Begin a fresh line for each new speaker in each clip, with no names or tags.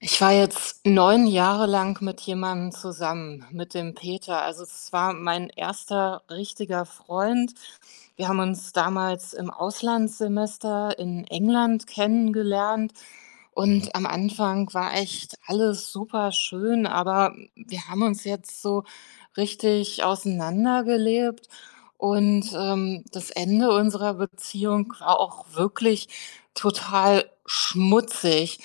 Ich war jetzt 9 Jahre lang mit jemandem zusammen, mit dem Peter. Also, es war mein erster richtiger Freund. Wir haben uns damals im Auslandssemester in England kennengelernt und am Anfang war echt alles super schön, aber wir haben uns jetzt so richtig auseinandergelebt und das Ende unserer Beziehung war auch wirklich total schmutzig.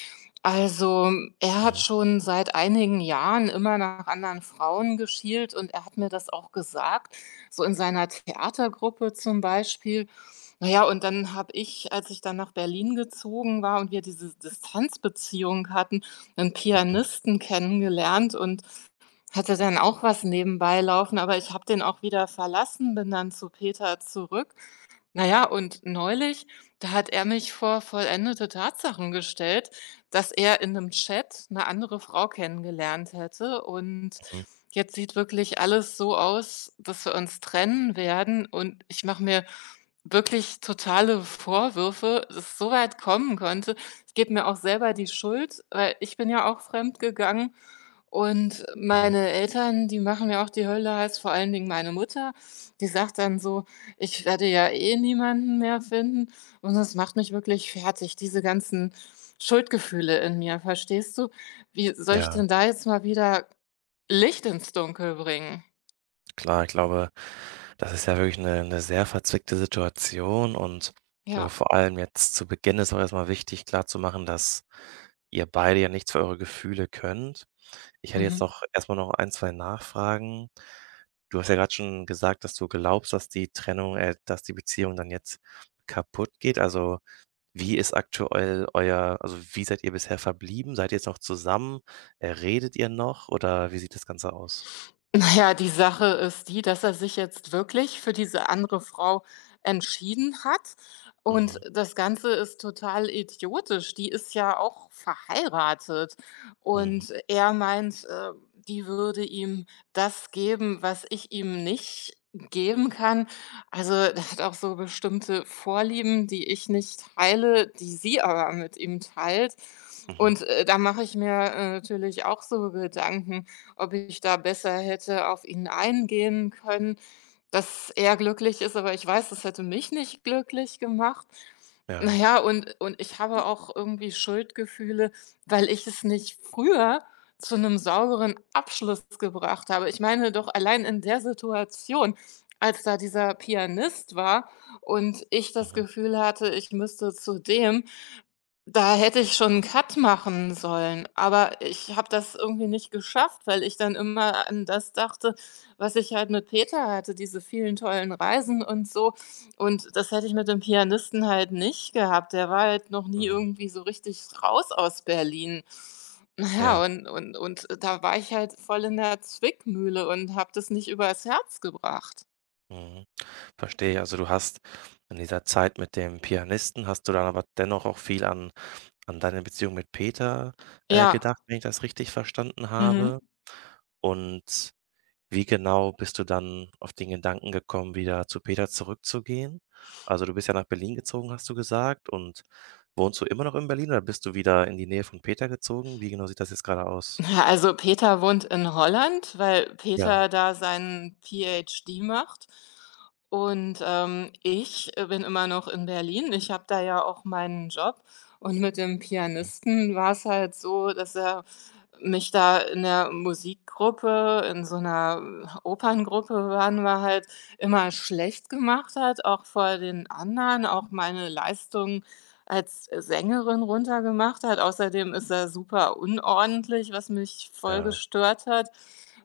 Also, er hat schon seit einigen Jahren immer nach anderen Frauen geschielt und er hat mir das auch gesagt, so in seiner Theatergruppe zum Beispiel. Naja, und dann habe ich, als ich dann nach Berlin gezogen war und wir diese Distanzbeziehung hatten, einen Pianisten kennengelernt und hatte dann auch was nebenbei laufen, aber ich habe den auch wieder verlassen, bin dann zu Peter zurück. Na ja, und neulich, da hat er mich vor vollendete Tatsachen gestellt, dass er in einem Chat eine andere Frau kennengelernt hätte und
Mhm,
jetzt sieht wirklich alles so aus, dass wir uns trennen werden und ich mache mir wirklich totale Vorwürfe, dass es so weit kommen konnte. Ich gebe mir auch selber die Schuld, weil ich bin ja auch fremd gegangen und
mhm.
meine Eltern, die machen mir auch die Hölle heiß, vor allen Dingen meine Mutter. Die sagt dann so: ich werde ja eh niemanden mehr finden und das macht mich wirklich fertig, diese ganzen Schuldgefühle in mir, verstehst du? Wie soll ich
Ja,
denn da jetzt mal wieder Licht ins Dunkel bringen?
klar, ich glaube, das ist ja wirklich eine 'ne sehr verzwickte Situation. Und ich glaube,
Ja.
vor allem jetzt zu Beginn ist auch erst mal wichtig klarzumachen, dass ihr beide ja nichts für eure Gefühle könnt. Ich hätte jetzt
Mhm.
noch erstmal noch ein, 2 Nachfragen. Du hast ja gerade schon gesagt, dass du glaubst, dass die Trennung dass die Beziehung dann jetzt kaputt geht. Also, wie ist aktuell euer, also, wie seid ihr bisher verblieben? Seid ihr jetzt noch zusammen? Redet ihr noch oder wie sieht das Ganze aus?
Na ja, die Sache ist die, dass er sich jetzt wirklich für diese andere Frau entschieden hat und
Mhm.
das Ganze ist total idiotisch. Die ist ja auch verheiratet
Mhm.
und er meint, die würde ihm das geben, was ich ihm nicht geben kann. Also, der hat auch so bestimmte Vorlieben, die ich nicht teile, die sie aber mit ihm teilt
Mhm.
und da mache ich mir, natürlich auch so Gedanken, ob ich da besser hätte auf ihn eingehen können, dass er glücklich ist, aber ich weiß, das hätte mich nicht glücklich gemacht. Na
Ja.
ja, und ich habe auch irgendwie Schuldgefühle, weil ich es nicht früher zu einem sauberen Abschluss gebracht habe. Ich meine doch allein in der Situation, als da dieser Pianist war und ich das
Mhm.
Gefühl hatte, ich müsste zu dem, da hätte ich schon 'n Cut machen sollen, aber ich habe das irgendwie nicht geschafft, weil ich dann immer an das dachte, was ich halt mit Peter hatte, diese vielen tollen Reisen und so. Und das hätte ich mit dem Pianisten halt nicht gehabt. Der war halt noch nie
Mhm.
irgendwie so richtig raus aus Berlin. Na
Ja.
ja, und da war ich halt voll in der Zwickmühle und habe das nicht übers Herz gebracht.
Mhm. Verstehe. Also, du hast in dieser Zeit mit dem Pianisten hast du dann aber dennoch auch viel an an deine Beziehung mit Peter,
Ja.
gedacht, wenn ich das richtig verstanden
Mhm.
habe, und wie genau bist du dann auf den Gedanken gekommen, wieder zu Peter zurückzugehen? Also, du bist ja nach Berlin gezogen, hast du gesagt, und wohnst du immer noch in Berlin oder bist du wieder in die Nähe von Peter gezogen? Wie genau sieht das jetzt gerade aus?
Ja, also Peter wohnt in Holland, weil
Ja,
Peter da seinen PhD macht. Und ich bin immer noch in Berlin. Ich habe da ja auch meinen Job. Und mit dem
mhm,
Pianisten war es halt so, dass er mich da in der Musikgruppe, in so einer Operngruppe waren wir halt, immer schlecht gemacht hat, auch vor den anderen, auch meine Leistung als Sängerin runtergemacht hat. Außerdem ist er super unordentlich, was mich voll
ja,
gestört hat.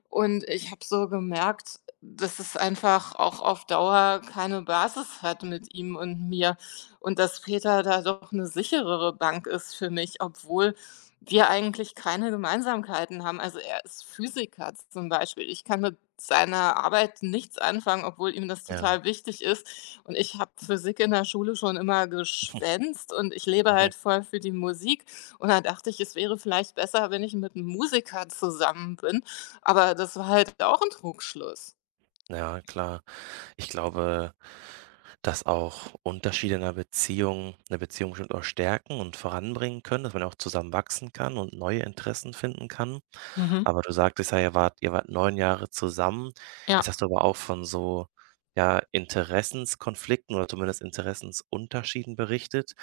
Und ich habe so gemerkt, dass es einfach auch auf Dauer keine Basis hat mit ihm und mir und dass Peter da doch eine sicherere Bank ist für mich, obwohl wir eigentlich keine Gemeinsamkeiten haben. Also, er ist Physiker zum Beispiel. Ich kann mit seiner Arbeit nichts anfangen, obwohl ihm das
ja.
total wichtig ist. Und ich habe Physik in der Schule schon immer geschwänzt und ich lebe
Mhm,
halt voll für die Musik. Und da dachte ich, es wäre vielleicht besser, wenn ich mit einem Musiker zusammen bin. Aber das war halt auch ein Trugschluss.
ja, klar. Ich glaube, dass auch Unterschiede in 'ner Beziehung eine Beziehung bestimmt auch stärken und voranbringen können, dass man auch zusammen wachsen kann und neue Interessen finden kann.
Mhm.
Aber du sagtest ja, ihr wart 9 Jahre zusammen. Jetzt hast
Ja.
du aber auch von so, ja, Interessenskonflikten oder zumindest Interessensunterschieden berichtet.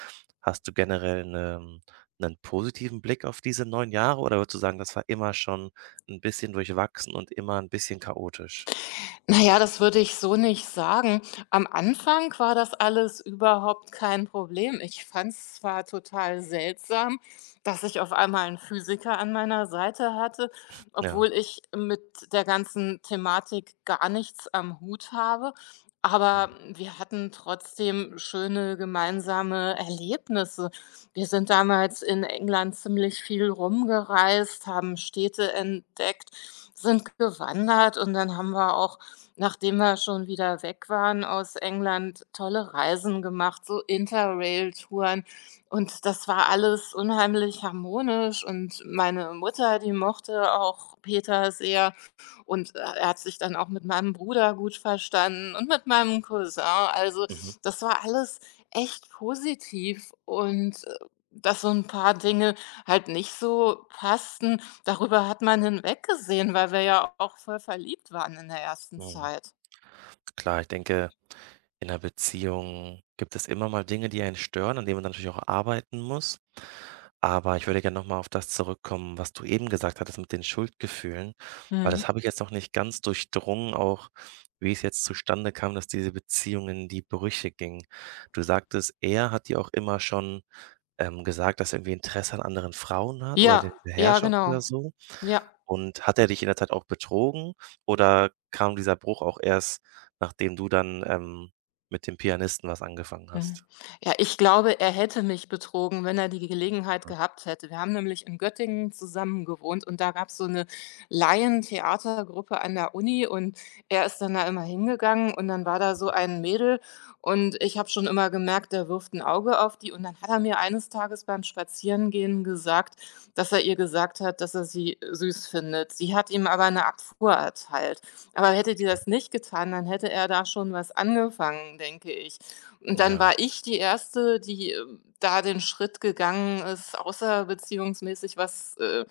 Hast du generell einen 'nen positiven Blick auf diese 9 Jahre oder würdest du sagen, das war immer schon ein bisschen durchwachsen und immer ein bisschen chaotisch?
Na ja, das würde ich so nicht sagen. Am Anfang war das alles überhaupt kein Problem. Ich fand es zwar total seltsam, dass ich auf einmal einen Physiker an meiner Seite hatte,
Ja.
obwohl ich mit der ganzen Thematik gar nichts am Hut habe,
Mhm.
aber wir hatten trotzdem schöne gemeinsame Erlebnisse. Wir sind damals in England ziemlich viel rumgereist, haben Städte entdeckt, sind gewandert und dann haben wir auch, nachdem wir schon wieder weg waren aus England, tolle Reisen gemacht, so Interrail-Touren. Und das war alles unheimlich harmonisch. Und meine Mutter, die mochte auch Peter sehr. Und er hat sich dann auch mit meinem Bruder gut verstanden und mit meinem Cousin. Also
Mhm.
das war alles echt positiv. Und dass so ein paar Dinge halt nicht so passten, darüber hat man hinweggesehen, weil wir ja auch voll verliebt waren in der ersten
Mhm.
Zeit.
Klar, ich denke, in einer Beziehung gibt es immer mal Dinge, die einen stören, an denen man dann natürlich auch arbeiten muss. Aber ich würde gerne noch mal auf das zurückkommen, was du eben gesagt hattest mit den Schuldgefühlen, weil
Mhm.
das habe ich jetzt noch nicht ganz durchdrungen, auch wie es jetzt zustande kam, dass diese Beziehung in die Brüche ging. Du sagtest, er hat dir auch immer schon gesagt, dass er irgendwie Interesse an anderen Frauen hat oder den
Ja, ja,
Beherrscher
genau.
oder so?
Ja.
Und hat er dich in der Zeit auch betrogen oder kam dieser Bruch auch erst, nachdem du dann, mit dem Pianisten was angefangen
Mhm.
hast?
Ja, ich glaube, er hätte mich betrogen, wenn er die Gelegenheit
Ah,
gehabt hätte. Wir haben nämlich in Göttingen zusammen gewohnt und da gab es so eine Laientheatergruppe an der Uni und er ist dann da immer hingegangen und dann war da so ein Mädel und ich habe schon immer gemerkt, der wirft ein Auge auf die und dann hat er mir eines Tages beim Spazierengehen gesagt, dass er ihr gesagt hat, dass er sie süß findet. Sie hat ihm aber eine Abfuhr erteilt. Aber hätte die
okay.
das nicht getan, dann hätte er da schon was angefangen, denke ich. Und dann
Ja,
war ich die Erste, die da den Schritt gegangen ist, außerbeziehungsmäßig was,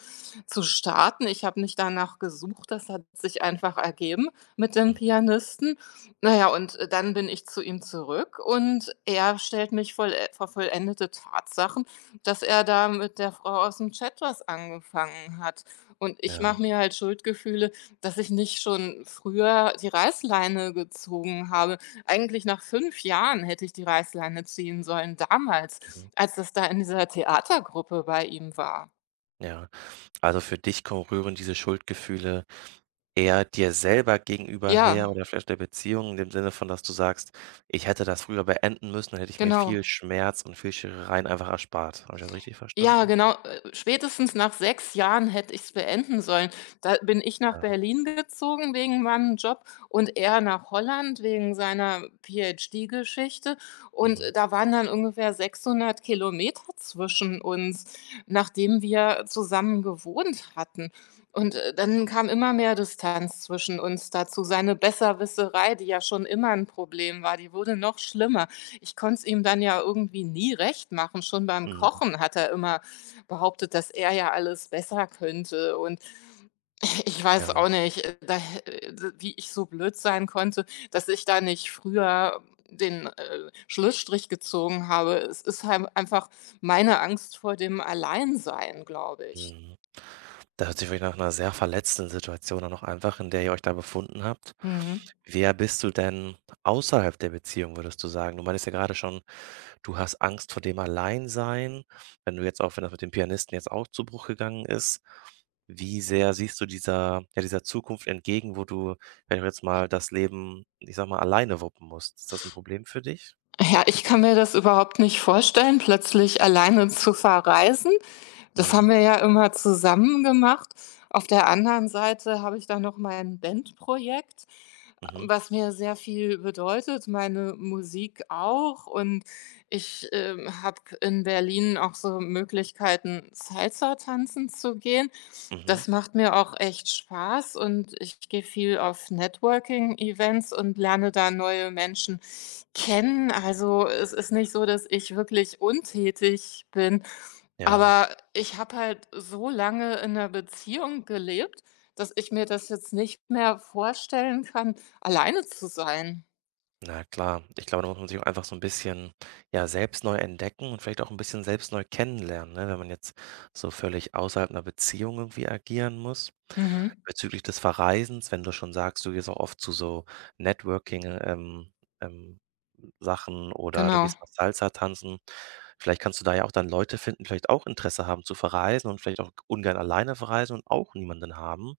zu starten. Ich habe nicht danach gesucht, das hat sich einfach ergeben mit dem
mhm,
Pianisten. Na ja, und dann bin ich zu ihm zurück und er stellt mich voll vor vollendete Tatsachen, dass er da mit der Frau aus dem Chat was angefangen hat. Und ich
ja,
mache mir halt Schuldgefühle, dass ich nicht schon früher die Reißleine gezogen habe. Eigentlich nach 5 Jahren hätte ich die Reißleine ziehen sollen, damals,
mhm,
als das da in dieser Theatergruppe bei ihm war.
ja. Also, für dich ko rühren diese Schuldgefühle eher dir selber gegenüber her
Ja,
oder vielleicht der Beziehung in dem Sinne von, dass du sagst: „Ich hätte das früher beenden müssen, dann hätte ich mir
genau.
viel Schmerz und viel Scherereien einfach erspart.“ Habe ich das richtig
Ja,
verstanden?
genau. Spätestens nach 6 Jahren hätte ich es beenden sollen. Da bin ich nach
Ja,
Berlin gezogen wegen meinem Job und er nach Holland wegen seiner PhD-Geschichte. Und
mhm.
äh, da waren dann ungefähr 600 Kilometer zwischen uns, nachdem wir zusammen gewohnt hatten. Und dann kam immer mehr Distanz zwischen uns dazu. Seine Besserwisserei, die ja schon immer ein Problem war, die wurde noch schlimmer. Ich konnte es ihm dann ja irgendwie nie recht machen. Schon beim
Mhm.
Kochen hat er immer behauptet, dass er ja alles besser könnte und ich weiß
Ja,
auch nicht, äh, wie ich so blöd sein konnte, dass ich da nicht früher den, Schlussstrich gezogen habe. Es ist halt einfach meine Angst vor dem Alleinsein, glaube ich.
mhm. Das hört sich wirklich nach einer sehr verletzten Situation an, auch einfach, in der ihr euch da befunden habt.
Mhm.
Wer bist du denn außerhalb der Beziehung, würdest du sagen? Du meintest ja gerade schon, du hast Angst vor dem Alleinsein. Wenn du jetzt, auch wenn das mit dem Pianisten jetzt auch zu Bruch gegangen ist, wie sehr siehst du dieser, ja, dieser Zukunft entgegen, wo du, wenn ich jetzt mal, das Leben, ich sage mal, alleine wuppen musst? Ist das ein Problem für dich?
Ja, ich kann mir das überhaupt nicht vorstellen, plötzlich alleine zu verreisen. Das
Mhm,
haben wir ja immer zusammen gemacht. Auf der anderen Seite habe ich dann noch mein Bandprojekt,
mhm,
was mir sehr viel bedeutet, meine Musik auch. Und ich habe in Berlin auch so Möglichkeiten, Salsa tanzen zu gehen.
mhm,
Das macht mir auch echt Spaß und ich gehe viel auf Networking-Events und lerne da neue Menschen kennen. Also, es ist nicht so, dass ich wirklich untätig bin.
ja.
Aber ich habe halt so lange in 'ner Beziehung gelebt, dass ich mir das jetzt nicht mehr vorstellen kann, alleine zu sein.
Na klar, ich glaube, da muss man sich auch einfach so ein bisschen, ja, selbst neu entdecken und vielleicht auch ein bisschen selbst neu kennenlernen, ne, wenn man jetzt so völlig außerhalb einer Beziehung irgendwie agieren muss.
Mhm.
Bezüglich des Verreisens, wenn du schon sagst, du gehst auch oft zu so Networking, ähm, Sachen oder du
Genau.
gehst mal Salsa tanzen. Vielleicht kannst du da ja auch dann Leute finden, die vielleicht auch Interesse haben zu verreisen und vielleicht auch ungern alleine verreisen und auch niemanden haben.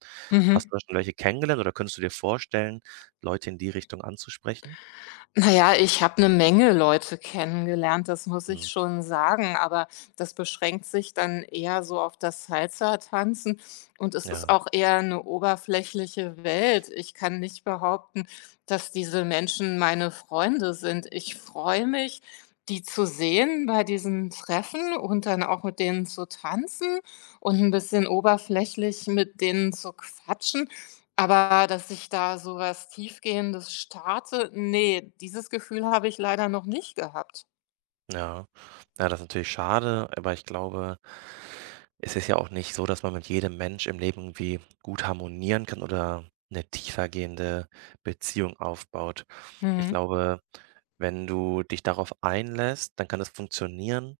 Hast
Mhm.
du da schon welche kennengelernt oder könntest du dir vorstellen, Leute in die Richtung anzusprechen?
Na ja, ich habe eine Menge Leute kennengelernt, das muss
Mhm.
ich schon sagen, aber das beschränkt sich dann eher so auf das Salsa-Tanzen und es ist
Ja,
auch eher eine oberflächliche Welt. Ich kann nicht behaupten, dass diese Menschen meine Freunde sind. Ich freue mich, die zu sehen bei diesen Treffen und dann auch mit denen zu tanzen und ein bisschen oberflächlich mit denen zu quatschen. Aber dass ich da so was Tiefgehendes starte, nee, dieses Gefühl habe ich leider noch nicht gehabt.
ja. Ja, das ist natürlich schade, aber ich glaube, es ist ja auch nicht so, dass man mit jedem Mensch im Leben irgendwie gut harmonieren kann oder eine tiefergehende Beziehung aufbaut. Ich
Mhm.
glaube, wenn du dich darauf einlässt, dann kann das funktionieren,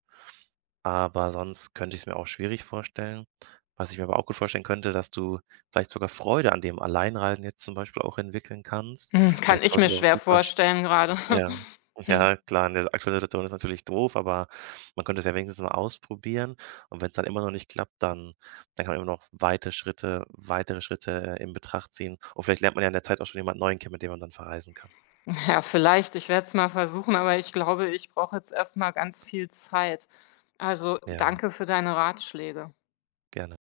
aber sonst könnte ich es mir auch schwierig vorstellen. Was ich mir aber auch gut vorstellen könnte, dass du vielleicht sogar Freude an dem Alleinreisen jetzt zum Beispiel auch entwickeln kannst,
Hm,
weil
kann
ich
ich
glaube,
mir
es ist auch
schwer
super.
vorstellen gerade.
Ja.
Hm.
Ja, klar, in der aktuellen Situation ist natürlich doof, aber man könnte es ja wenigstens mal ausprobieren. Und wenn es dann immer noch nicht klappt, dann dann kann man immer noch weitere Schritte, in Betracht ziehen. Und vielleicht lernt man ja in der Zeit auch schon jemand Neuen kennen, mit dem man dann verreisen kann.
Ja, vielleicht, ich werde es mal versuchen, aber ich glaube, ich brauche jetzt erst mal ganz viel Zeit. Also,
Ja,
danke für deine Ratschläge.
gerne.